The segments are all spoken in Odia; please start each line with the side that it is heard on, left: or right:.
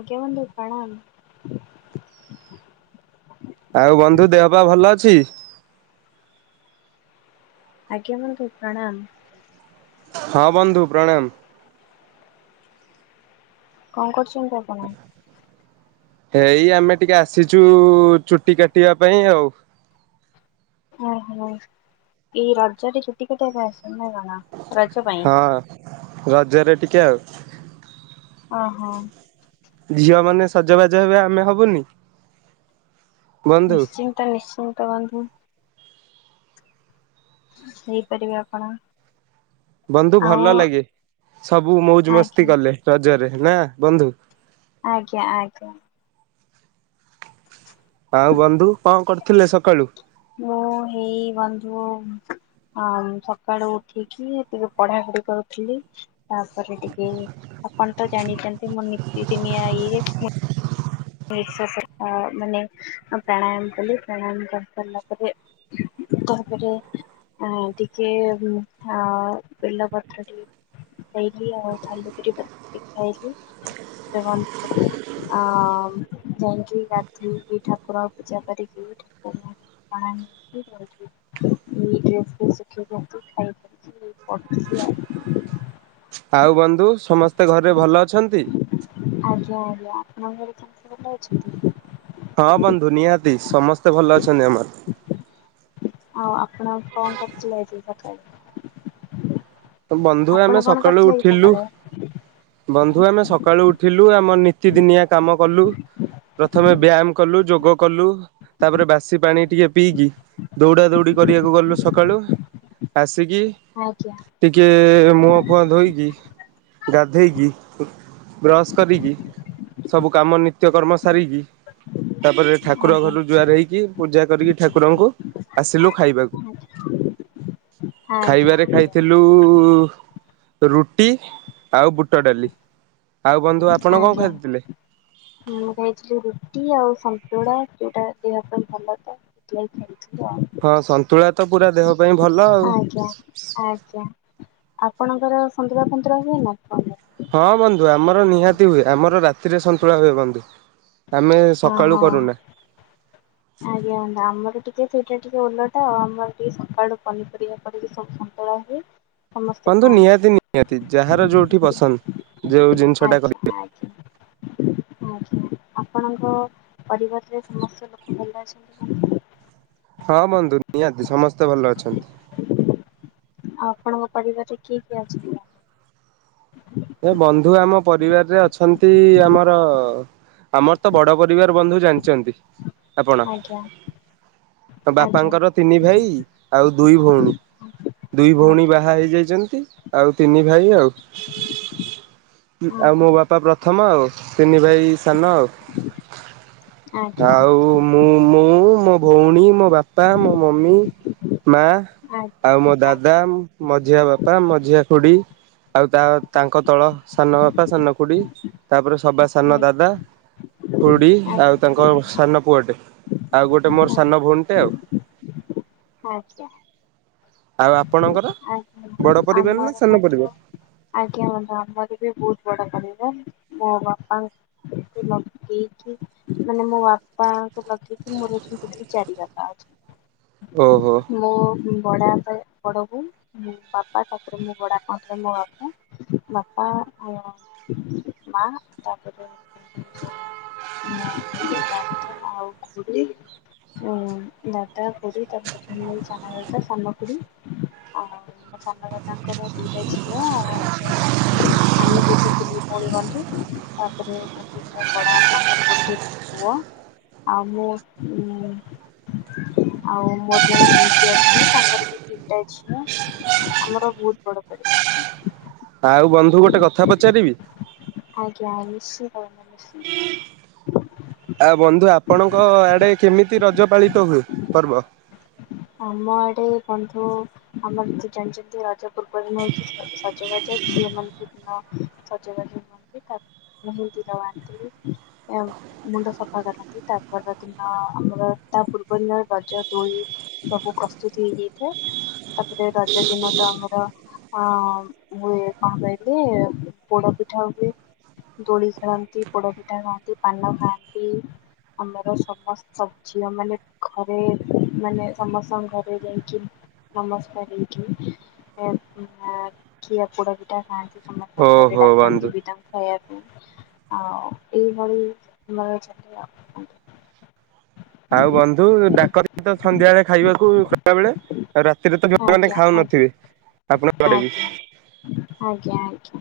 left: ଆଜ୍ଞା ବନ୍ଧୁ ପଣାମ।
right: ଆଉ ବନ୍ଧୁ ଦେହ ପା ଭଲ ଅଛି।
left: ଆଜ୍ଞା ବନ୍ଧୁ ପ୍ରଣାମ।
right: ହଁ ବନ୍ଧୁ ପ୍ରଣାମ।
left: କଣ କରୁଛନ୍ତି ଆପଣ?
right: ହେଇ ଆମେ ଟିକେ ଆସିଛୁ ଚୁଟି କାଟିବା ପାଇଁ ଆଉ।
left: ଓହୋ ଏଇ ରଜରେ ଛୁଟି କାଟିବା ପାଇଁ ଆସ ଯିମିନା କଣ ରଜ ପାଇଁ।
right: ହଁ ରଜରେ ଟିକେ ଆଉ।
left: ଓ ହୋ।
right: ଝିଅ ମାନେ ସଜବାଜ ହେବେ ଆମେ ହବୁନି। ବନ୍ଧୁ
left: ନିଶ୍ଚିନ୍ତ ନିଶ୍ଚିନ୍ତ ବନ୍ଧୁ। ହେଇପାରିବେ ଆପଣ।
right: ବନ୍ଧୁ
left: ଆଉ
right: ଭଲ ଲାଗେ ସବୁ ମୋଉଜ
left: ଆଜ୍ଞା
right: ମସ୍ତି କଲେ ରଜରେ ନା ବନ୍ଧୁ?
left: ଆଜ୍ଞା ଆଜ୍ଞା।
right: ଆଉ ବନ୍ଧୁ କଣ କରିଥିଲେ ସକାଳୁ?
left: ମୁଁ ହେଇ ବନ୍ଧୁ ହଁ ସକାଳୁ ଉଠିକି ଟିକେ ପଢାପଢି କରୁଥିଲି। ତାପରେ ଟିକେ ଆପଣ ତ ଜାଣିଛନ୍ତି ମୁଁ ନିତିଦିନିଆ ଇଏ ପଇସା କଥା ମାନେ ପ୍ରାଣାୟାମ କଲି ପ୍ରାଣାୟାମ କରି ସାରିଲା ପରେ ଘପରେ ଟିକେ ଏମିଠା ଆଉ ବେିଲପତ୍ର୍ ଟିକେ ଖଲି ଆଉ ଥାଲୁକୁରି ବାଟିକି ଖାଇକି [unintelligible] ଯାଇକି ରାତି କି ଠାକୁରଙ୍କ ପୂଜା କରିକି ଠାକୁର ପଣଆମ ଦେଇ କି ଡ୍ରେସ୍ ଫେସେ ଶୁଖେଇ ଅଶିକି ଆସିଖା ଇସାରିଛି। ଏଇ ପଡୁ ଥିଲି ଆଉ।
right: ଆଉ ବନ୍ଧୁ ସମସ୍ତେ ଘରେରେ ଭଲ ଅଛନ୍ତି?
left: ଆଜ୍ଞା ଆଜ୍ଞା ଆପଣଙ୍କର ଘରେ ସମସ୍ତେ ଭଲ ଅଛନ୍ତି?
right: ହଁ ବନ୍ଧୁ ନିହାତି ସମସ୍ତେ ଭଲ ଅଛନ୍ତି ଆମର।
left: ଆଉ ଆପଣ କଣ କରୁଥିଲେ ଆଜି ସକାଳେ?
right: ବନ୍ଧୁ
left: ଆପଣ
right: ଆମେ
left: କଣ
right: ସକାଳୁ
left: କରିଥିଲେ ଆଜି
right: ଉଠିଲୁ
left: ସକାଳେ?
right: ବନ୍ଧୁ ଆମେ ସକାଳୁ ଉଠିଲୁ ଆମ ପ୍ରତିଦିନିଆ କାମ କଲୁ ପ୍ରଥମେ ବ୍ୟାୟାମ କଲୁ ଯୋଗ କଲୁ ତାପରେ ବାସି ପାଣି ଟିକେ ପିଇକି ଦୌଡା ଦୌଡି କରିବାକୁ ଗଲୁ ସକାଳୁ ଆସି
left: ଆଜ୍ଞା।
right: ଟିକେ ମୁହଁ ଫୁଆଁ ଧୋଇକି ଗାଧେଇକି ବ୍ରଶ କରିକି ସବୁ କାମ ନିତ୍ୟ କର୍ମ ସାରିକି ତାପରେ ଠାକୁର
left: ଆଜ୍ଞା
right: ଘରୁ ଜୁଆର ହେଇକି ପୂଜା କରିକି ଠାକୁରଙ୍କୁ ଆସିଲୁ ଖାଇବାକୁ।
left: ଆଜ୍ଞା ଆଜ୍ଞା
right: ଖାଇବାରେ ଖାଇ
left: ଆଜ୍ଞା
right: ରୁଟି ଆଉ ବୁଟ ଡାଲି। ଆଉ ବନ୍ଧୁ ଆପଣ କଣ
left: ଆଜ୍ଞାଁ
right: ଖାଇଥିଲେ?
left: ମୁଁ ଖାଇଥିଲି ରୁଟି ଆଉସତୁ ଶେଗୁଡ଼ା ଗୋଟେ ଦେହ ପାଇଁ ଭଲ ତ ସେଥି ପାଇଁ ଖାଇଲି।
right: ହଁ ସନ୍ତୁଳା ତ ପୁରା ଦେହ ପାଇଁ ଭଲ ଆଉ।
left: ଆଜ୍ଞା ଆଜ୍ଞା ଆପଣଙ୍କର ସଦୀରା ପଦିରା ହୁଏ ନା ଆ ପ
right: ହଁ ବନ୍ଧୁ ଆମର ନିହାତି ହୁଏ ଆମର ରାତିରେ ସନ୍ତୁଳା ହୁଏ ବନ୍ଧୁ। ଆମେ ସକାଳୁ
left: ଓହୋ
right: କରୁନା।
left: ଆଜ୍ଞା ହ ଆମର ଟିକେ ସେଇଟା ଟିକେ ଓଲଟା ଆ ଆମର ଟିକେ ସକାଳୁ ପନିପରିବା ପରେିକ ସବୁ ସନ୍ତୁଳା ହୁଏ। ସମସ୍ତେ
right: ବନ୍ତୁ
left: ଖାଆନ୍ତି।
right: ନିହାତି ନିହାତି ଯାହାର ଯୋଉଠି ପସନ୍ଦ ଯୋଉ ଜିନିଷ ଟା
left: ଆଜ୍ଞା
right: କରିବେ। [inaudible]
left: ଆଜ୍ଞା ଆଜ୍ଞା ଆପଣଙ୍କ ପରିବାରରେ ସମସ୍ତ ଲୋକ ଭଲ ଅଛନ୍ତି ନା?
right: ହଁ ବନ୍ଧୁ ନିହାତି ସମସ୍ତେ ଭଲ ଅଛନ୍ତି।
left: ଆପଣଙ୍କ ପରିବାରରେ କିଏ କିଏ ଅଛିନ୍ତୀ ତାହେଲେ?
right: ଏ ବନ୍ଧୁ ଆମ ପରିବାରରେ ଅଛନ୍ତି ଆମର ଆମର ତ ବଡ ପରିବାର ବନ୍ଧୁ ଜାଣିଛନ୍ତି ଆପଣ।
left: ଆଜ୍ଞା ଆଜ୍ଞା ଆଜ୍ଞା
right: ବାପାଙ୍କର ତିନି ଭାଇ ଆଉ ଦୁଇ ଭଉଣୀ। ଦୁଇ ଭଉଣୀ
left: ଆଜ୍ଞା
right: ବାହା ହେଇଯାଇଛନ୍ତି ଆଉ ତିନି ଭାଇ ଆଉ। ଆଉ ମୋ ବାପା ପ୍ରଥମ ଆଉ ତିନି ଭାଇ ସାନ ଆଉ
left: ଆଜ୍ଞା
right: ଆଉ
left: ଆଜ୍ଞା
right: ମୁଁ ମୁଁ ମୋ ଭଉଣୀ ମୋ ମୋ ବାପା ମୋ ମମି ମା। ଆଉ ମୋ
left: ଆଜ୍ଞା।
right: ଦାଦା ମଝିଆ ବାପା ମଝିଆ ଖୁଡି। ଆଉ ତା ତାଙ୍କ ତଳ ସାନ ବାପା ସାନ କୁଡି ତାପରେ ସବା ସାନ ଦାଦା
left: ଆଜ୍ଞା
right: ଖୁଡି ଆଉ
left: ଆଜ୍ଞା
right: ତାଙ୍କ ସାନ ପୁଅଟେ। ଆଉ ଗୋଟେ ମୋର ସାନ ଭଉଣୀଟେ ଆଉ
left: ଆଜ୍ଞା।
right: ଆଉ ଆପଣଙ୍କର ବଡ
left: ଆଜ୍ଞା
right: ପରିବାର ନା
left: ଆମର
right: ସାନ
left: ମଧ୍ୟ
right: ପରିବାର
left: ଆଜ୍ଞା ମୋରମଦ ବି ବହୁତ ବଡ କରିବା ମୋ ବାପାକି ମାନେ ମୋ ବାପାଙ୍କୁ ଲଗେଇକି ମୋର ଯଉ ଦୁି ଚାରି ବାପା ଅଛି।
right: ଓହୋ
left: ମୁଁ ବଡ଼ ବଡ଼ବ ମୋ ବାପା ତାପରେ ମୋ ବଡା କଣରେ ମୋ ବାପୁ ବାପା ମା ତାପ ମୁ ଆଉ କ ହଁ ଦଟା କଡ଼ି ତାପ ତୁମ ଚା ସମକୁଡ଼ି ଆଉ ମୋ ସାନଦାଦଙ୍କର ଦିଟା ଝିଅ ଆଉ ଆମେ ହଉଛୁତିନି! [inaudible] ବନ୍ଧୁ ତାପରେ ଯେମିତି ମୋ ବଡପାଙ୍କର ଗୋଟେ ପୁଅ। ଆଉ ମୋ ଆଉ ମୋର ଜଣେ ବି ପିଉସୀ ଅଛନ୍ତି ତାଙ୍କର ବି ତିନିଟା ଝିଅ ଆମର ଭୁଟପଡ଼ ପରିବର
right: ଆଉ ବନ୍ଧୁ ଗୋଟେ କଥା ପଚାରିବି?
left: ଆଜ୍ଞା ନିଶ୍ଚିତ ନିଶ୍ଚିତ
right: ଆଉ ବନ୍ଧୁ ଆପଣଙ୍କ ଆଡେ କେମିତି ରଜ ପାଳିତ ହୁଏ ପର୍ବ?
left: ଆମ ଆଡେ ବନ୍ଧୁ ଆମର ତ ଜାଣିଛନ୍ତି ରଜା ପୂର୍ବ ଦିନ ହଉଛି ସଜବାଜ। ଝିଅ ମାନେ ସଜବାଜ ହୁଅନ୍ତି। ମେହେନ୍ଦୀ ଲଗନ୍ତି, ମୁଣ୍ଡ ସଫା କରନ୍ତି ତା ପର ଦିନ ଆମର ତା ପୂର୍ବ ଦିନର ରଜ ଦୋଳି ସବୁ ପ୍ରସ୍ତୁତ ହେଇଯାଇଥାଏ। ତାପରେ ରଜ ଦିନ ତ ଆମର ହଁ ହୁଏ କଣ କହିଲି ପୋଡ ପିଠା ହୁଏ। ଦୋଳି ଖେଳନ୍ତି, ପୋଡ ପିଠା ଖାଆନ୍ତି, ପାନ ଖାଆନ୍ତି ଆମର ସମସ୍ତ ଝିଅ ମାନେ ଘରେ ମାନେ ସମସ୍ତଙ୍କ ଘରେ ଯାଇକି ନମସ୍କାର ହେଇକି ଖିଆ ପୋଡ ପିଠା ଖାଆନ୍ତି। ସମସ୍ତଙ୍କ ଘରେ
right: ଓହୋ ବନ୍ଧୁ
left: ଡାକନ୍ତି ବି ତାଙ୍କୁ ଖାଇବାକୁ ଆଉ ଏଇଭଳି ଆମର [unintelligible]
right: ଆଉ ବନ୍ଧୁ ଡାକନ୍ତି ତ ସନ୍ଧ୍ୟାବେଳେ ଖାଇବାକୁ ଖରା ବେଳେ ଆଉ ରାତିରେ ତମାନେ
left: ଆଜ୍ଞା
right: ଖାଉନ?
left: ଆଜ୍ଞା
right: ନଥିବେ ଆପଣ କଡେ ବି
left: ଆଜ୍ଞା ଆଜ୍ଞା ଆଜ୍ଞା।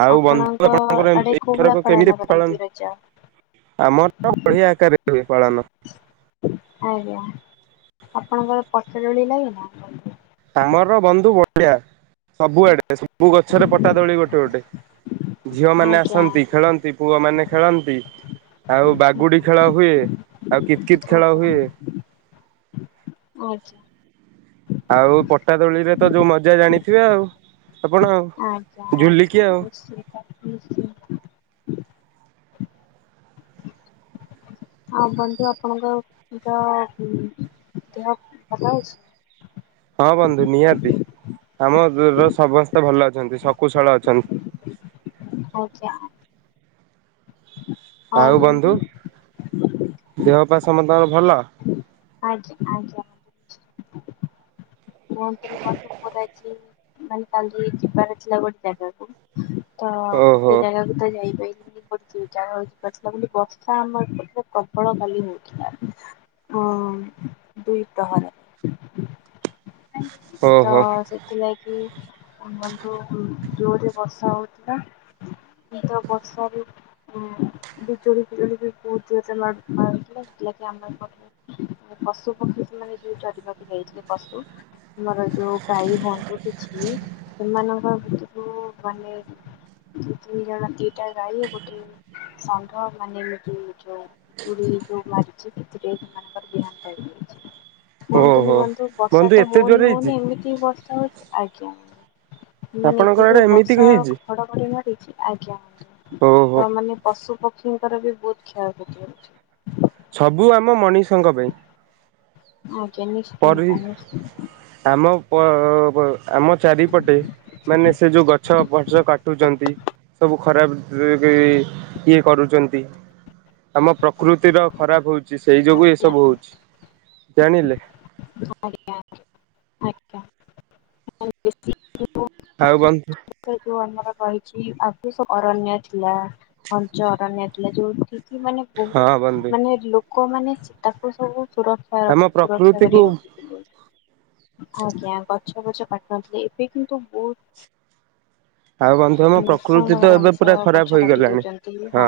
right: ଆଉ ବନ୍ଧୁ
left: ଆପଣଙ୍କ
right: ଆପଣଙ୍କର
left: ଆଡେ କୋଉ
right: ଏଇଥରକ
left: ଭଳିଆ
right: କେମିତି
left: ପାଳନ କରନ୍ତି ରଜ?
right: ଆମର ତ ବଢିଆ ଆକାରରେ ହୁଏ ପାଳନ
left: ଆଜ୍ଞା। ଆପଣଙ୍କର ପଟଦୋଳି ଲାଗେ ନା?
right: ଆମର ବନ୍ଧୁ ବଢିଆ। ସବୁଆଡେ ସବୁ ଗଛରେ ପଟା ଦୋଳି ଗୋଟେ ଗୋଟେ ଝିଅମାନେ
left: ଆଜ୍ଞା
right: ଆସନ୍ତି
left: ଆଜ୍ଞା
right: ଖେଳନ୍ତି। ପୁଅମାନେ ଖେଳନ୍ତି ଆଉ ବାଗୁଡି ଖେଳ ହୁଏ। ଆଉ କିତକିତ ଖେଳ ହୁଏ।
left: ଆଚ୍ଛା।
right: ଆଉ ପଟାଦୋଳିରେ ତ ଯୋଉ ମଜା ଜାଣିଥିବେ ଆଉ। ଆପଣ
left: ଆଚ୍ଛା
right: ଝୁଲିକି
left: ଆଛା
right: ଆଉ
left: ନିଶ୍ଚିନ୍ତ ନିଶ୍ଚିନ୍ତ। ହଉ ବନ୍ଧୁ ଆପଣଙ୍କ ଦେହ ଭଲ ଅଛି?
right: ହଁ। ବନ୍ଧୁ ନିହାତି ଆମ ଦରର ସମସ୍ତେ ଭଲ ଅଛନ୍ତି ଶକୁୁଶଳ ଅଛନ୍ତି।
left: [inaudible]
right: ଆଉ ବନ୍ଧୁ ଦେହ ପା ସମତଙ୍କର ଭଲ?
left: ଆଜ୍ଞା ଆଜ୍ଞା। [inaudible] ମାନେ କାଲି ଯିବାର ଥିଲା ଗୋଟେ ଜାଗାକୁ ତ
right: ଓହୋ
left: ସେ ଜାଗାକୁ ତ ଯାଇପାଇଲି। [unintelligible] ବର୍ଷା ଆମ ଆଡେ ପ୍ରବଳ କାଲି ହଉଥିଲା। ହଁ ଦୁଇ ପହରେ।
right: [inaudible]
left: ତ
right: ଓହୋ
left: ସେଥିଲାଗି ବନ୍ଧୁ ଜୋରରେ ବର୍ଷା ହଉଥିଲା। କିନ୍ତୁ ବର୍ଷାରେ ହୁଁ। ବିଜୁଳି ବିଜୁଳି ବି ବହୁତ୍ ଜୋରସେ ମାରୁଥିଲା। ଆମ ଏପଟରେ ପଶୁ ପକ୍ଷୀ ମାନେ ଯୋଉ ଚାରିପାଖେ [unintelligible] ପଶୁ ଆମର ଯୋଉ ଗାଈ ହୁଅନ୍ତୁ କିଛି ବି ସେମାନଙ୍କ ଭିତରୁ ମାନେ ଦି ତିନି ଜଣ ଦିଟା ଗାଈ ଗୋଟେ ଷଣ୍ଢ ମାନେ ଏମିତି ଯୋଉ ବିଜୁଳି ଯୋଉ ମାରିଛି ସେଥିରେ ତାଙ୍କର ଦେହାନ୍ତ ହେଇଯାଇଛି।
right: [inaudible]
left: ହୁଅନ୍ତୁ ନ
right: ଓହୋ।
left: ନଅନ୍ତୁ ବର୍ଷା
right: ବନ୍ଧୁ
left: ତ
right: ଏତେ
left: ହଉନି
right: ଜୋରେ ହେଇଛି
left: ହଉନି ଏମିତି ବି ବର୍ଷା ହଉଛି। ଆଜ୍ଞା। ଏମାନେ ଏତେ
right: ଆପଣଙ୍କର ଆଡେ
left: ଜୋର
right: ଏମିତି
left: ବର୍ଷା
right: ହେଇଛି
left: ଘଡଘଡି ମାରିଚି। ଆଜ୍ଞା।
right: ଓହୋ।
left: ତ ମାନେ ପଶୁ ପକ୍ଷୀଙ୍କର ବି ବହୁତ କ୍ଷୟକ୍ଷତି ହଉଛି।
right: ସବୁ ଆମ ମଣିଷଙ୍କ ପାଇଁ।
left: ଆଜ୍ଞା
right: ପରି
left: ନିଶ୍ଚିନ୍ତ ନିଶ୍ଚିନ୍ତ।
right: ଆମ ପ ଅ ଆମ ଚାରିପଟେ ମାନେ ସେ ଯେଉଁ ଗଛ ପଛ କାଟୁଛନ୍ତି ସବୁ ଖରାପ ଇଏ କରୁଛନ୍ତି। ଆମ ପ୍ରକୃ ତି ର ଖରାପ ହଉଛି ସେଇ ଯୋଗୁ
left: ଆଜ୍ଞା
right: ଏସବୁ ହଉଛି। ଜାଣିଲେ।
left: ଆଜ୍ଞା ଆଜ୍ଞା।
right: ଆଉ। [unintelligible]
left: ଯୋଉ ଆମର ରହିଛି ଆଦିସ ଅରଣ୍ୟ ଥିଲା ଘଞ୍ଚ ଅରଣ୍ୟ ଥିଲା ଯୋଉଠି କି କି ମାନେ
right: ହଁ ବନ୍ଧୁ
left: ବହୁତ ମାନେ ଲୋକମାନେ ତାକୁ ସବୁ ସୁରକ୍ଷା
right: ଆମ
left: ସୁରକ୍ଷା କରି
right: ପ୍ରକୃତିକୁ
left: ରଖୁଥିଲେ। ଆଜ୍ଞା। ଗଛବଛ କାଟନ୍ତିନି। ଏବେ କିନ୍ତୁ ବହୁତ
right: ଆଉ ବନ୍ଧୁ ଆମ ପ୍ରକୃତି
left: ନୃସଂଶ
right: ତ ଏବେ ପୁରା
left: ମଣିଷ
right: ଖରାପ
left: ଗଛ କାଟି
right: ହେଇଗଲାଣି।
left: ଦଉଛନ୍ତି। ହଁ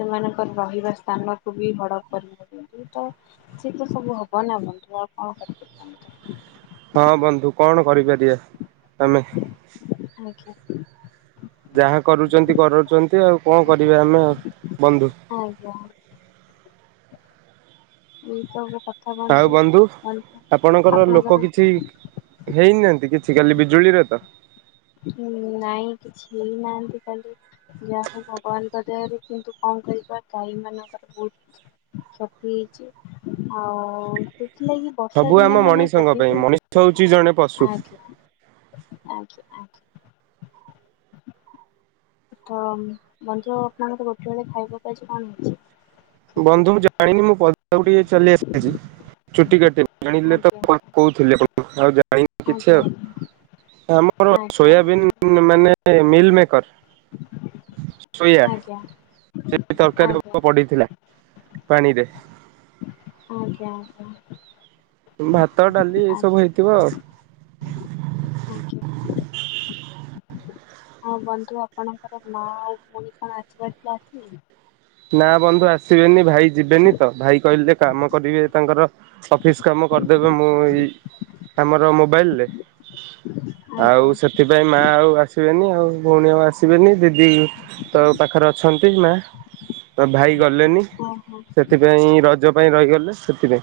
left: ସେମାନଙ୍କର ରହିବା ସ୍ଥାନ ବି ହଡପ କରି ଦଉଛନ୍ତି। ତ ସେଇ ତ ସବୁ ହବ ନା ବନ୍ଧୁ ଆଉ କଣ କରିପାରିବା ଆମେ।
right: ହଁ ବନ୍ଧୁ କଣ କରିପାରିବା ଆମେ।
left: ତାକୁ ଆଜ୍ଞା।
right: ଯାହା କରୁଛନ୍ତି କରୁଚ ଏତେ ଆଉ କଣ କରିବା ଆମେ ବନ୍ଧୁ।
left: ଆଜ୍ଞା ଏଇ ସବୁ କ
right: ଆଉ ବନ୍ଧୁ ଆପଣଙ୍କର ଲୋକ କିଛି ହେଇନାହାନ୍ତି କି? ଆଜି କାଲି ବିଜୁଳିରେ ତ?
left: ନାଇଁ କିଛି ହେଇନାହାନ୍ତି। କାଲି ଯାହା ହଉ ଭଗବାନଙ୍କ ଦୟାରୁ କିନ୍ତୁ କ କଣ କରିବା ଗାଈ ମାନଙ୍କର ବହୁତ କ୍ଷତି ହେଇଛି। ଆଉ ସେଥିଲାଗି ବର୍ଷା
right: ସବୁ ଆମ
left: ଦିନେ ମାନେ
right: ମଣିଷଙ୍କ
left: ଯଦି
right: ପାଇଁ
left: ବିି
right: ମଣିଷ ହଉଛି ଜଣେ ପଶୁ
left: ଆଜ୍ଞା ଆଜ୍ଞା। [inaudible] ତ ବନ୍ଧୁ ଆପଣଙ୍କ ଗୋଟେ ବେଳେ ଖାଇବାକୁ କଣ ହୋଇଛି?
right: ବନ୍ଧୁ ମୁଁ ଜାଣିନି ମୁଁ ପ ଟିକେ ଚାଲି ଆସିଛି ଚୁଟି କାଟିବା ପାଇଁ
left: ହେଇଛି?
right: ଜାଣିଲେ ତ କହୁ। [unintelligible]
left: ଆଜ୍ଞା ଆଜ୍ଞା।
right: ଆମର ସୋୟାବିନ୍ ମାନେ ମିଲ୍ ମିକର୍
left: ଆଜ୍ଞା
right: ସୋୟା
left: ଆଜ୍ଞା
right: [unintelligible] ତରକାରୀ
left: ଆଜ୍ଞା
right: ପଡିଥିଲା। ପାଣି ରେ।
left: ଆଜ୍ଞା ଆଜ୍ଞା।
right: ଭାତ, ଡାଲି ଏ
left: ଆଜ୍ଞା
right: ସବୁ ହେଇଥିବ
left: ଆଜ୍ଞା
right: ଆଉ।
left: ଆଜ୍ଞା ହଁ ବନ୍ଧୁ ଆପଣଙ୍କର ମା ଆଉ ଭଉଣୀ କଣ ଆସିବାର ଥିଲା ଆସିଲେ?
right: ନା ବନ୍ଧୁ ଆସିବେନି। ଭାଇ ଯିବେନି ତ। ଭାଇ କହିଲେ ଯେ କାମ କରିବେ ତାଙ୍କର ଅଫିସ କାମ କରିଦେବେ ମୁଁ ଏଇ ଆମର ମୋବାଇଲରେ
left: ଆଜ୍ଞା
right: ଆଉ ସେଥିପାଇଁ ମା ଆଉ ଆସିବେନି। ଆଉ ଭଉଣୀ ଆସିବେନି ଦିଦି ତ ପାଖରେ ଅଛନ୍ତି ମା ତ ଭାଇ ଗଲେନି
left: ହଁ ହଁ
right: ସେଥିପାଇଁ ରଜ ପାଇଁ ରହିଗଲେ [unintelligible]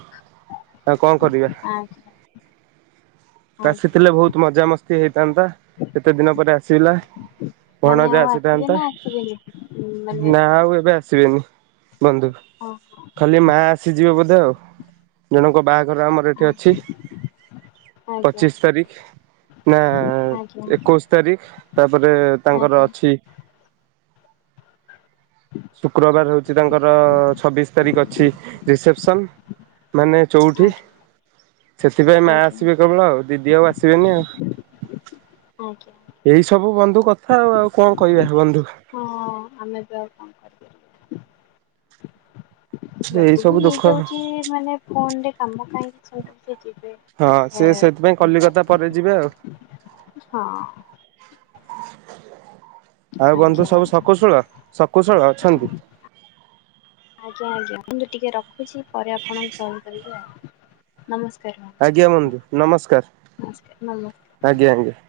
right: ଆ କଣ କରିବା।
left: ଆଜ୍ଞା ଆଜ୍ଞା
right: ଆସିଥିଲେ ବହୁତ ମଜା ମସ୍ତି ହେଇଥାନ୍ତା କେତେ ଦିନ ପରେ ଆସିଥିଲା।
left: ମାନେ
right: ଭଣଜା
left: ଆଉ ଆସିବେ
right: ଆସିଥାନ୍ତା
left: ନା ଆସିବେନି ମାନେ
right: ନା ଆଉ ଏ ଆସିବେନି ବନ୍ଧୁ
left: ଓହୋ
right: ଖାଲି ମା ଆସିଯିବ ବୋଧେ ଆଉ ଘର ଆମର ଏଠି ଅଛି
left: ଆଜ୍ଞା
right: ପଚିଶ ତାରିଖ। ନା
left: ଆଜ୍ଞା
right: ଏକୋଇଶ ତାରିଖ ତାପରେ ତାଙ୍କର
left: ଆଜ୍ଞା
right: ଅଛି [inaudible] ଶୁକ୍ରବାର ହଉଛି ତାଙ୍କର ଛବିଶ ତାରିଖ ଅଛି ରିସେପସନ ମାନେ ଚଉଠି।
left: ଆଜ୍ଞା
right: ସେଥିପାଇଁ ମା
left: ଆଜ୍ଞା
right: ଆସିବେ କେବଳ ଆଉ ଦିଦି ଆଉ ଆସିବେନି ଆଉ।
left: ଆଜ୍ଞା
right: ଏଇ ସବୁ ବନ୍ଧୁ କଥା ଆଉ ଆଉ କଣ କହିବା ବନ୍ଧୁ।
left: ହଁ ଆମେ ବି ଆଉ କଣ କରିପାରିବା
right: ଏଇ
left: ଯଦି ବି
right: ସବୁ ଦୁଃଖ
left: ହେଇଯାଉଛି ମାନେ ଫୋନରେ କାମ କାହିଁକି ସେ ଯିବେ
right: ହଁ
left: ଏ
right: ସେ ସେଥିପାଇଁ କଲିକତା ପରେ ଯିବେ ଆଉ।
left: ହଁ ଆଜ୍ଞା
right: ଆଉ ବନ୍ଧୁ
left: ମ୍ୟାଡ଼ାମ
right: ସବୁ ଶକୁଶଳ ଶକୁଶଳ ଅଛନ୍ତି?
left: ନ୍ତୁ ଟିକେ ରଖୁଛି ପରେ ଆପଣଙ୍କୁ କଲ କରିବି ଆଉ ନମସ୍କାର। ମ୍ୟାଡ଼ାମ
right: ଆଜ୍ଞା ବଧୁ ନମସ୍କାର ଆଜ୍ଞା ଆଜ୍ଞା।